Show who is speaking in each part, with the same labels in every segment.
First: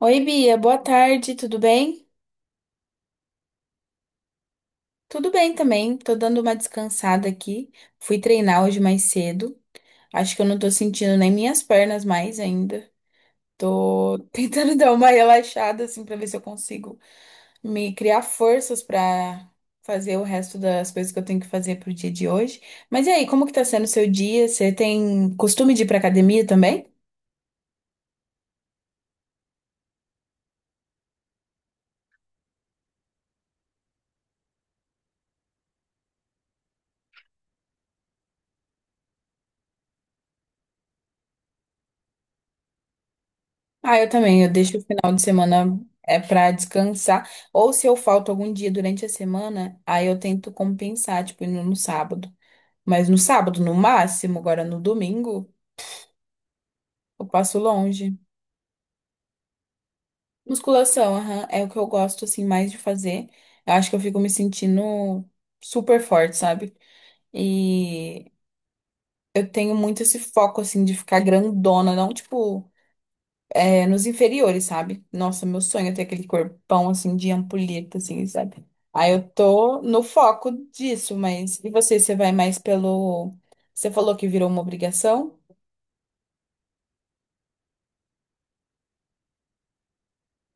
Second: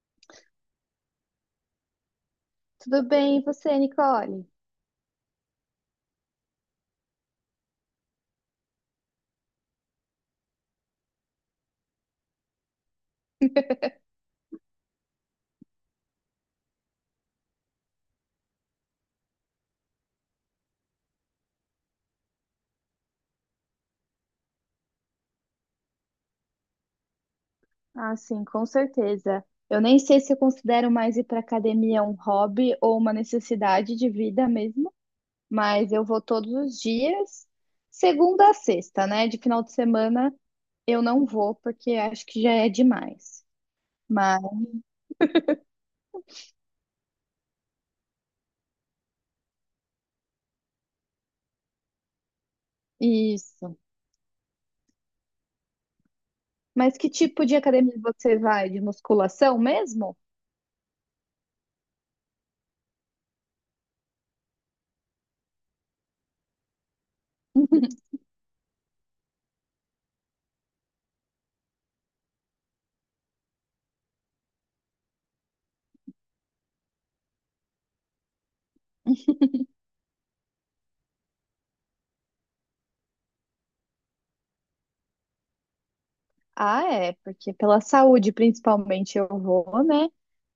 Speaker 1: Oi, Bia, boa tarde, tudo bem?
Speaker 2: Tudo bem, e você, Nicole?
Speaker 1: Tudo bem também, tô dando uma descansada aqui. Fui treinar hoje mais cedo. Acho que eu não tô sentindo nem minhas pernas mais ainda. Tô tentando dar uma relaxada assim pra ver se eu consigo me criar forças pra fazer o resto das coisas que eu tenho que fazer pro dia de hoje. Mas e aí, como que tá sendo o seu dia? Você tem costume de ir pra academia também?
Speaker 2: Ah, sim, com certeza. Eu nem sei se eu considero mais ir para academia um hobby ou uma necessidade de vida mesmo, mas eu vou todos os dias, segunda a sexta, né? De final de semana eu não vou porque acho que já é demais.
Speaker 1: Ah, eu
Speaker 2: Mas
Speaker 1: também. Eu deixo o final de semana é para descansar. Ou se eu falto algum dia durante a semana, aí eu tento compensar, tipo, indo no sábado. Mas no sábado, no
Speaker 2: isso.
Speaker 1: máximo, agora no domingo,
Speaker 2: Mas que
Speaker 1: eu
Speaker 2: tipo de
Speaker 1: passo
Speaker 2: academia
Speaker 1: longe.
Speaker 2: você vai? De musculação mesmo?
Speaker 1: Musculação, aham, é o que eu gosto, assim, mais de fazer. Eu acho que eu fico me sentindo super forte, sabe? E eu tenho muito esse foco, assim, de ficar grandona, não, tipo. É, nos inferiores, sabe? Nossa, meu sonho é ter aquele corpão assim de ampulheta, assim, sabe? Aí eu tô no foco disso, mas e você, você vai mais pelo. Você falou que virou uma obrigação?
Speaker 2: Ah, é, porque pela saúde principalmente eu vou, né?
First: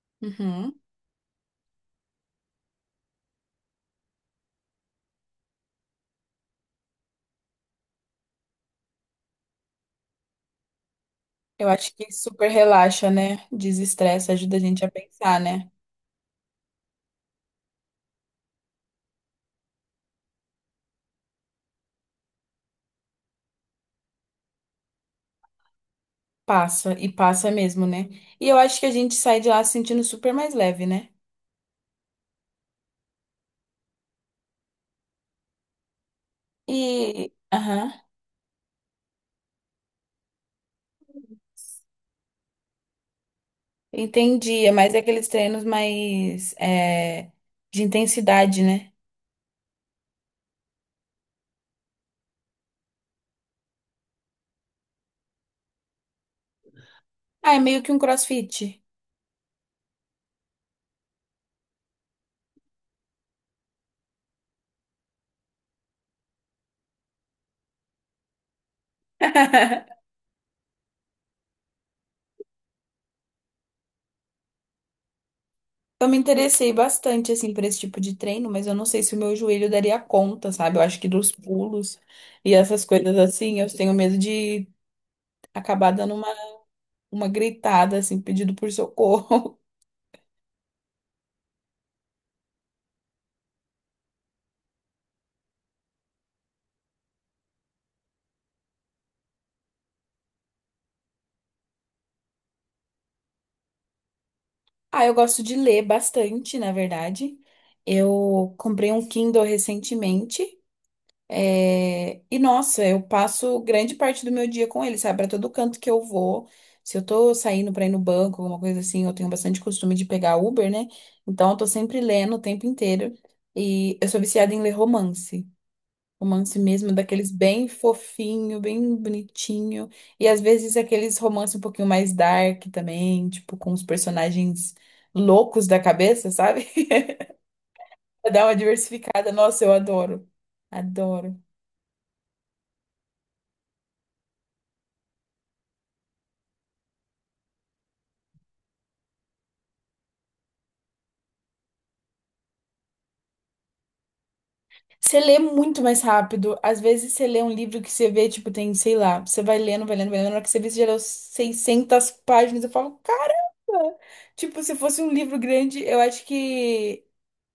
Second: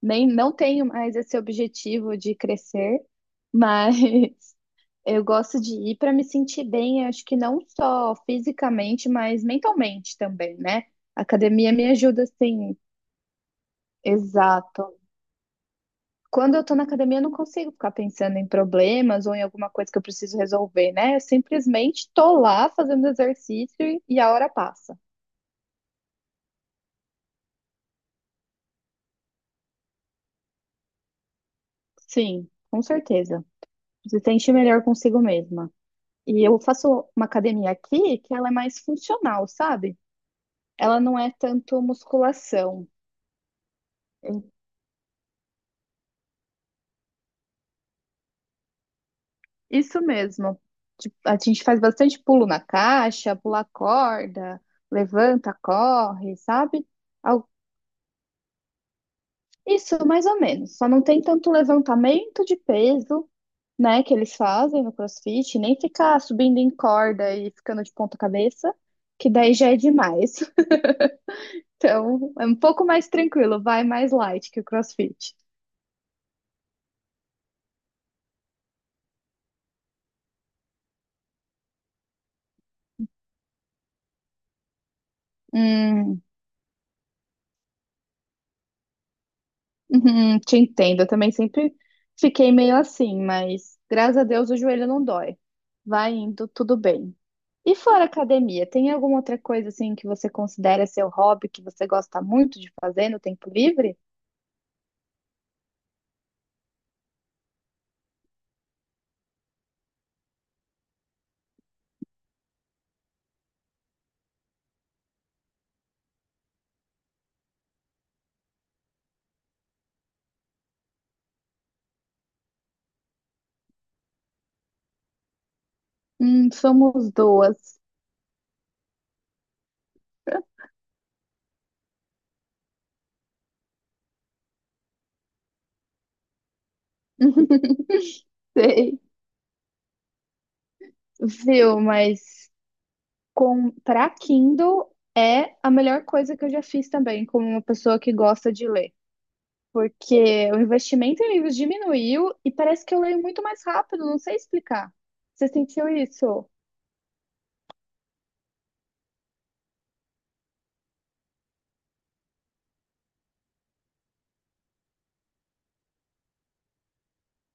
Speaker 2: Nem não
Speaker 1: Uhum.
Speaker 2: tenho mais esse objetivo de crescer, mas eu gosto de ir para me sentir bem, acho que não só fisicamente, mas mentalmente também, né? A
Speaker 1: Eu
Speaker 2: academia me
Speaker 1: acho que
Speaker 2: ajuda
Speaker 1: super
Speaker 2: assim,
Speaker 1: relaxa, né? Desestressa, ajuda a gente a
Speaker 2: exato.
Speaker 1: pensar, né?
Speaker 2: Quando eu tô na academia, eu não consigo ficar pensando em problemas ou em alguma coisa que eu preciso resolver, né? Eu simplesmente tô lá fazendo exercício e a hora passa.
Speaker 1: Passa, e passa mesmo, né? E eu acho que a gente sai de lá se sentindo super mais leve, né?
Speaker 2: Sim, com certeza. Se sente melhor consigo mesma. E eu faço uma
Speaker 1: E.
Speaker 2: academia
Speaker 1: Aham.
Speaker 2: aqui que ela é mais funcional, sabe? Ela não é tanto musculação.
Speaker 1: Entendi. É mais aqueles treinos mais. É, de intensidade, né?
Speaker 2: Isso mesmo. Tipo, a gente faz bastante pulo na caixa, pula corda, levanta, corre, sabe? Al-
Speaker 1: Ah, é meio que um crossfit.
Speaker 2: Isso, mais ou menos. Só não tem tanto levantamento de peso, né, que eles fazem no CrossFit, nem ficar subindo em corda e ficando de ponta cabeça, que daí já é demais. Então, é um pouco mais tranquilo, vai mais light que o CrossFit.
Speaker 1: Eu me interessei bastante, assim, por esse tipo de treino, mas eu não sei se o meu joelho daria conta, sabe? Eu acho que dos pulos e essas coisas assim, eu tenho medo de acabar dando
Speaker 2: Hum,
Speaker 1: uma gritada, assim, pedido por socorro.
Speaker 2: uhum, te entendo, eu também sempre fiquei meio assim, mas graças a Deus o joelho não dói. Vai indo, tudo bem. E fora academia, tem alguma outra coisa assim que você considera seu hobby, que você gosta muito de fazer no tempo livre?
Speaker 1: Ah, eu gosto de ler bastante, na verdade. Eu comprei um Kindle recentemente. É, e nossa, eu passo grande parte do meu dia com ele, sabe? Pra todo canto que eu vou. Se eu tô saindo pra ir no banco, alguma coisa assim, eu tenho bastante costume de pegar Uber, né? Então eu tô sempre lendo o tempo inteiro. E eu sou viciada em ler romance. Romance mesmo,
Speaker 2: Somos
Speaker 1: daqueles bem
Speaker 2: duas.
Speaker 1: fofinho, bem bonitinho. E às vezes aqueles romances um pouquinho mais dark também, tipo, com os personagens loucos da cabeça, sabe? Pra dar uma
Speaker 2: Sei,
Speaker 1: diversificada. Nossa, eu adoro. Adoro.
Speaker 2: viu, mas comprar Kindle é a melhor coisa que eu já fiz também, como uma pessoa que gosta de ler. Porque o investimento em livros diminuiu e parece que eu leio muito mais rápido, não sei explicar.
Speaker 1: Você lê
Speaker 2: Você
Speaker 1: muito
Speaker 2: sentiu
Speaker 1: mais
Speaker 2: isso?
Speaker 1: rápido. Às vezes você lê um livro que você vê, tipo, tem, sei lá, você vai lendo, vai lendo, vai lendo, na hora que você vê, você já leu 600 páginas. Eu falo, caramba! Tipo, se fosse um livro grande, eu acho que.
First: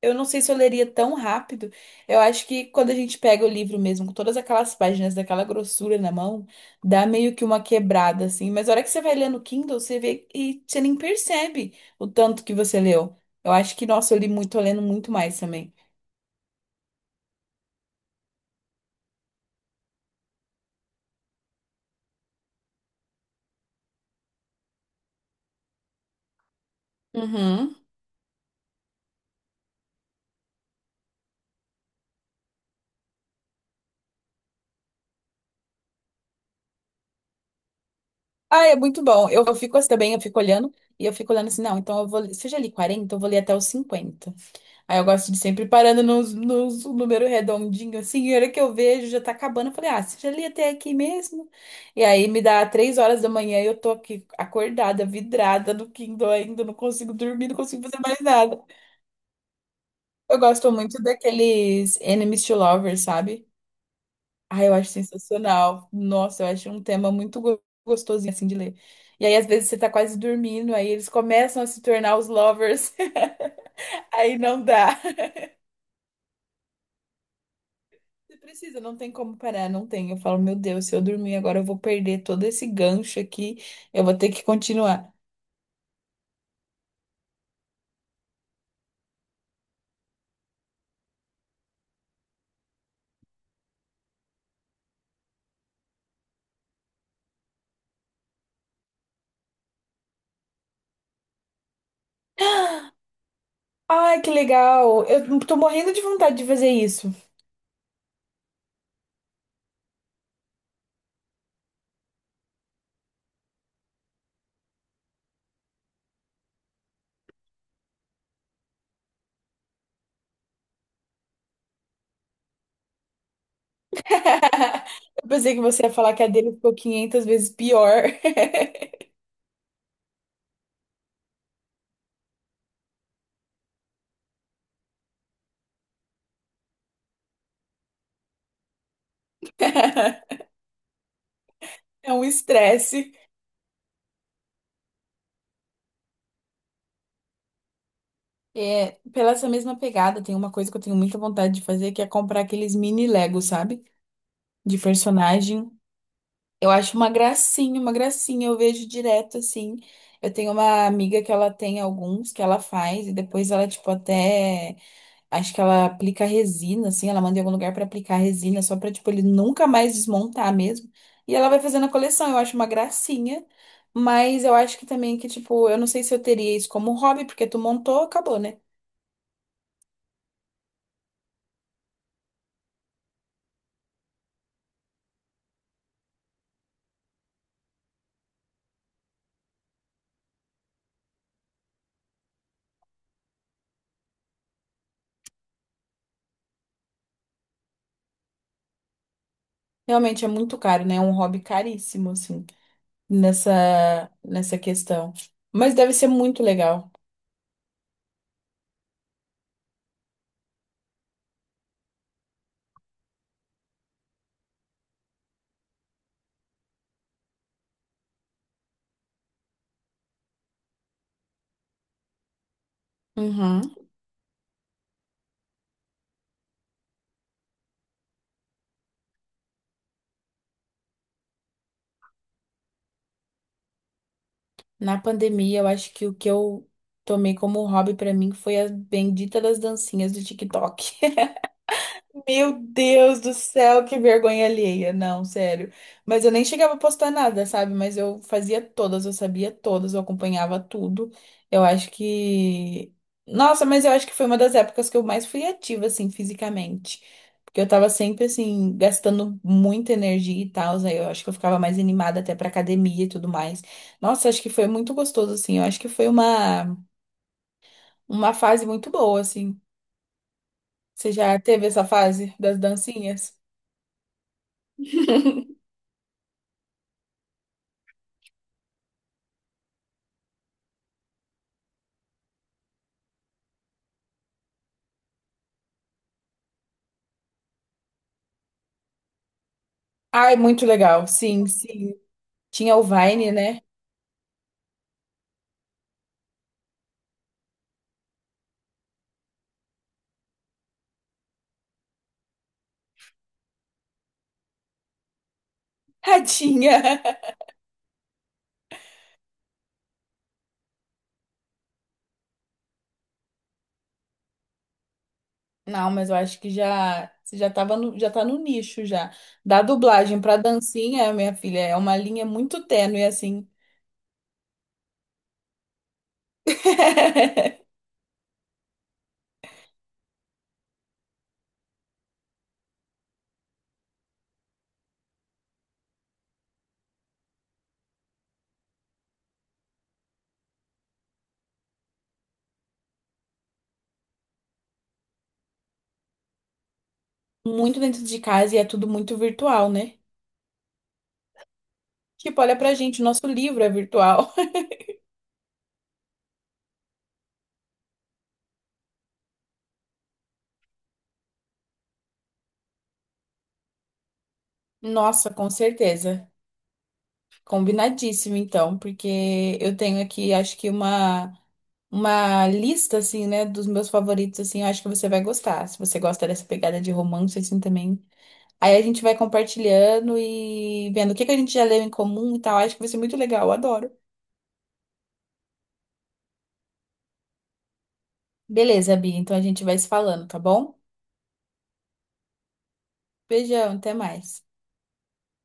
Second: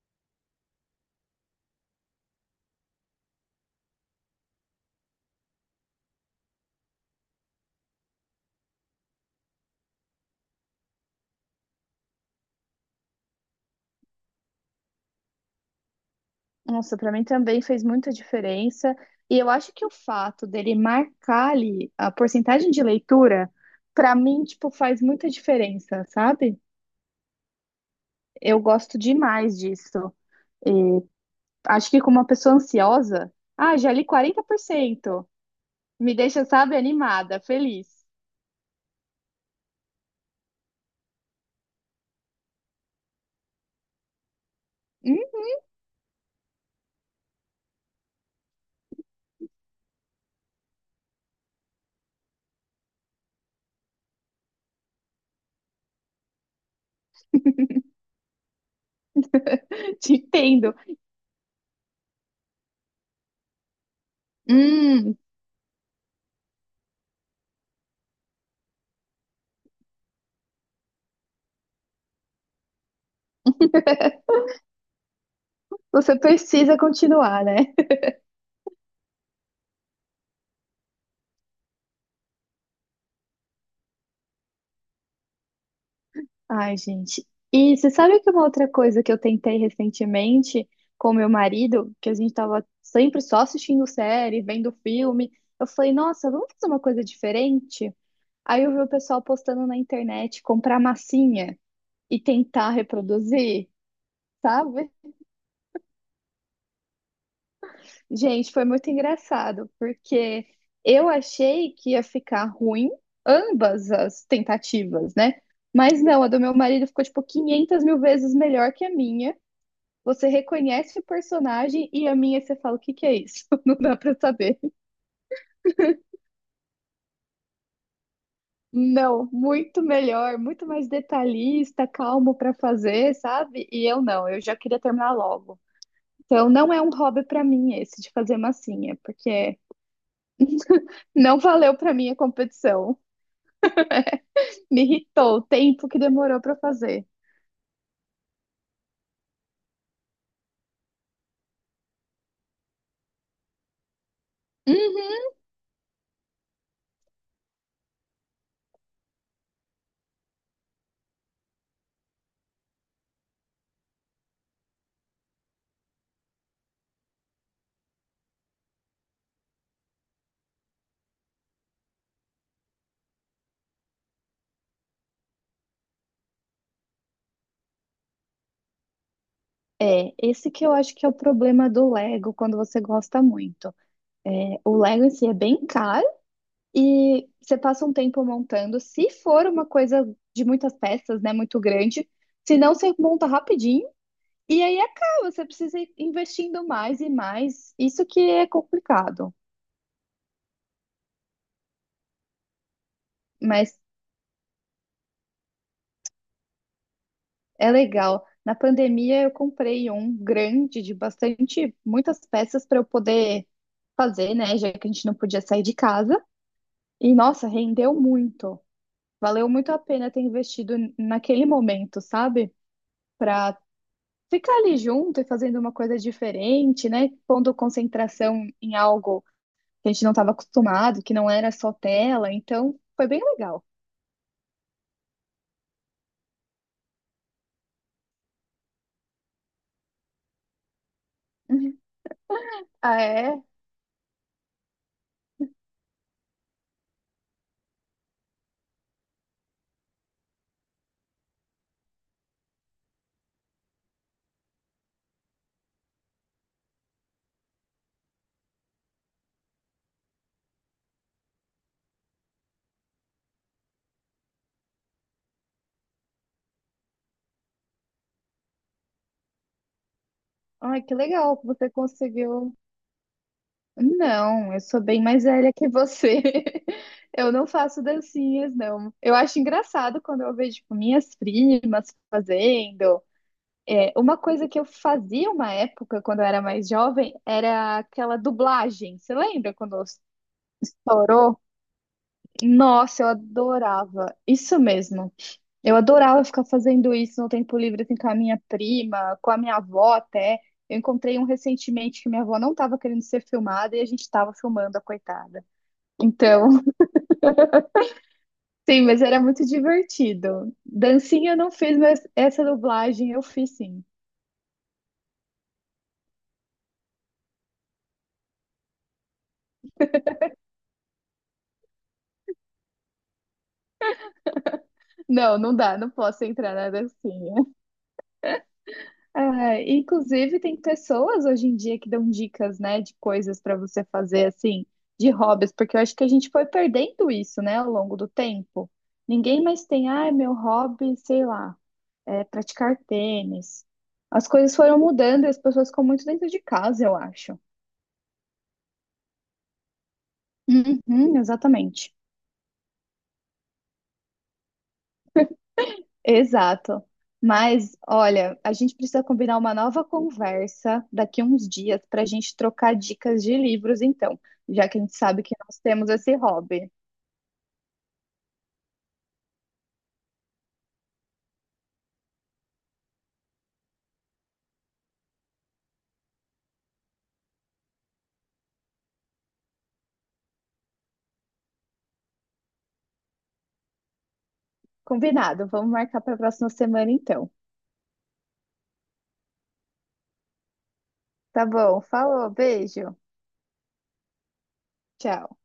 Speaker 1: Eu não sei se eu leria tão rápido. Eu acho que quando a gente pega o livro mesmo, com todas aquelas páginas daquela grossura na mão, dá meio que uma quebrada, assim. Mas a hora que você vai lendo o Kindle, você vê e você nem percebe o tanto que você leu. Eu acho que, nossa, eu li muito, tô lendo muito mais também.
Speaker 2: Nossa, para mim também fez muita diferença. E eu acho que o fato dele marcar ali a porcentagem de leitura, para mim, tipo, faz muita diferença, sabe?
Speaker 1: Uhum.
Speaker 2: Eu gosto demais disso. Acho que como uma pessoa ansiosa, ah, já li 40%, me deixa, sabe, animada, feliz.
Speaker 1: Ah, é muito bom. Eu fico assim também, eu fico olhando e eu fico olhando assim, não, então eu vou, se eu já li 40, eu vou ler até os 50. Aí eu
Speaker 2: Hum.
Speaker 1: gosto de sempre parando nos um número redondinho, assim, e a hora que eu vejo já tá acabando, eu falei, ah, se eu já li até aqui mesmo. E aí me dá 3 horas da manhã e eu tô aqui acordada, vidrada no Kindle ainda, não consigo dormir, não consigo fazer mais nada.
Speaker 2: Te
Speaker 1: Eu gosto
Speaker 2: entendo.
Speaker 1: muito daqueles Enemies to Lovers, sabe? Ah, eu acho
Speaker 2: Hum,
Speaker 1: sensacional. Nossa, eu acho um tema muito gostosinho assim de ler. E aí, às vezes, você tá quase dormindo, aí eles começam a se tornar os lovers. Aí não dá.
Speaker 2: você precisa continuar, né?
Speaker 1: Você precisa, não tem como parar, não tem. Eu falo, meu Deus, se eu dormir agora, eu vou perder todo esse gancho aqui. Eu vou ter que continuar.
Speaker 2: Ai, gente. E você sabe que uma outra coisa que eu tentei recentemente com meu marido, que a gente tava sempre só assistindo série, vendo filme, eu falei, nossa, vamos fazer uma coisa diferente? Aí eu vi o pessoal postando na internet comprar massinha e tentar reproduzir,
Speaker 1: Ai, que
Speaker 2: sabe?
Speaker 1: legal! Eu tô morrendo de vontade de fazer isso.
Speaker 2: Gente, foi muito engraçado, porque eu achei que ia ficar ruim ambas as tentativas, né? Mas não, a do meu marido ficou tipo 500 mil vezes melhor que a minha. Você reconhece o personagem e a minha você fala, o que que é isso? Não dá pra saber.
Speaker 1: Eu pensei que você ia falar que a dele ficou 500 vezes pior.
Speaker 2: Não, muito melhor, muito mais detalhista, calmo pra fazer, sabe? E eu não, eu já queria terminar logo. Então não é um hobby pra mim esse de fazer massinha, porque não valeu pra mim
Speaker 1: É
Speaker 2: a
Speaker 1: um
Speaker 2: competição.
Speaker 1: estresse.
Speaker 2: Me irritou o tempo que demorou pra fazer.
Speaker 1: É, pela essa mesma pegada, tem uma coisa que eu tenho muita vontade de fazer, que é comprar aqueles mini Lego, sabe? De
Speaker 2: Uhum.
Speaker 1: personagem. Eu acho uma gracinha, uma gracinha. Eu vejo direto assim. Eu tenho uma amiga que ela tem alguns que ela faz e depois ela, tipo, até. Acho que ela aplica resina, assim. Ela manda em algum lugar pra aplicar resina, só pra, tipo, ele nunca mais desmontar mesmo. E ela vai fazendo a coleção. Eu acho uma gracinha. Mas eu acho que também que, tipo, eu não sei se eu teria isso como hobby, porque tu montou, acabou, né?
Speaker 2: É, esse que eu acho que é o problema do Lego quando você gosta muito. É, o Lego em si é bem caro. E você passa um tempo montando. Se for uma coisa de muitas peças, né, muito grande, se não, você monta rapidinho e aí acaba. Você precisa ir investindo mais e mais. Isso que é complicado,
Speaker 1: Realmente é muito caro, né? É um hobby caríssimo, assim,
Speaker 2: mas
Speaker 1: nessa questão. Mas deve ser muito legal.
Speaker 2: é legal. Na pandemia, eu comprei um grande de bastante, muitas peças para eu poder fazer, né, já que a gente não podia sair de casa. E nossa, rendeu muito. Valeu muito a pena ter investido naquele momento, sabe? Para
Speaker 1: Uhum.
Speaker 2: ficar ali junto e fazendo uma coisa diferente, né? Pondo concentração em algo que a gente não estava acostumado, que não era só tela. Então, foi bem legal.
Speaker 1: Na pandemia, eu acho que o que eu tomei como hobby pra mim foi a bendita das dancinhas do TikTok. Meu
Speaker 2: Ah,
Speaker 1: Deus do
Speaker 2: é?
Speaker 1: céu, que vergonha alheia. Não, sério. Mas eu nem chegava a postar nada, sabe? Mas eu fazia todas, eu sabia todas, eu acompanhava tudo. Eu acho que. Nossa, mas eu acho que foi uma das épocas que eu mais fui ativa, assim, fisicamente. Porque eu tava sempre, assim, gastando muita energia e tal. Aí eu acho que eu ficava mais animada até pra academia e tudo mais. Nossa, acho que foi muito gostoso, assim. Eu acho que foi uma fase muito boa, assim.
Speaker 2: Ai, que
Speaker 1: Você já
Speaker 2: legal que
Speaker 1: teve
Speaker 2: você
Speaker 1: essa fase
Speaker 2: conseguiu.
Speaker 1: das dancinhas?
Speaker 2: Não, eu sou bem mais velha que você. Eu não faço dancinhas, não. Eu acho engraçado quando eu vejo, tipo, minhas primas fazendo. É, uma coisa que eu fazia uma época, quando eu era mais jovem, era aquela dublagem. Você lembra quando
Speaker 1: Ai, muito legal.
Speaker 2: estourou?
Speaker 1: Sim, sim. Tinha o
Speaker 2: Nossa, eu
Speaker 1: Vine, né?
Speaker 2: adorava. Isso mesmo. Eu adorava ficar fazendo isso no tempo livre, assim, com a minha prima, com a minha avó até. Eu encontrei um recentemente que minha avó não estava querendo ser filmada e a gente estava filmando a coitada.
Speaker 1: Ah,
Speaker 2: Então,
Speaker 1: tinha.
Speaker 2: sim, mas era muito divertido. Dancinha eu não fiz, mas essa dublagem eu fiz sim.
Speaker 1: Não, mas eu acho que já você já tava já tá no nicho já. Da dublagem pra dancinha, minha filha, é uma linha muito tênue assim.
Speaker 2: Não, não dá, não posso entrar na dancinha. É, inclusive, tem pessoas hoje em dia que dão dicas, né, de coisas para você fazer, assim, de hobbies, porque eu acho que a gente foi perdendo isso, né, ao longo do tempo. Ninguém mais tem, ah, meu hobby, sei lá, é praticar tênis. As coisas foram mudando e as pessoas ficam muito dentro de casa, eu acho.
Speaker 1: Muito dentro de casa e é tudo muito virtual, né?
Speaker 2: Uhum, exatamente.
Speaker 1: Tipo, olha pra gente, o nosso livro é virtual.
Speaker 2: Exato. Mas, olha, a gente precisa combinar uma nova conversa daqui uns dias para a gente trocar dicas de livros, então, já que a gente sabe
Speaker 1: Nossa,
Speaker 2: que
Speaker 1: com
Speaker 2: nós temos esse
Speaker 1: certeza.
Speaker 2: hobby.
Speaker 1: Combinadíssimo, então, porque eu tenho aqui, acho que uma lista, assim, né, dos meus favoritos, assim, eu acho que você vai gostar. Se você gosta dessa pegada de romance, assim, também. Aí a gente vai compartilhando e vendo o que que a gente já leu em comum e tal. Acho que vai ser muito legal, eu adoro.
Speaker 2: Combinado, vamos marcar para a próxima semana, então.
Speaker 1: Beleza, Bia, então a gente vai se falando, tá bom?
Speaker 2: Tá bom, falou, beijo,
Speaker 1: Beijão, até mais.
Speaker 2: tchau.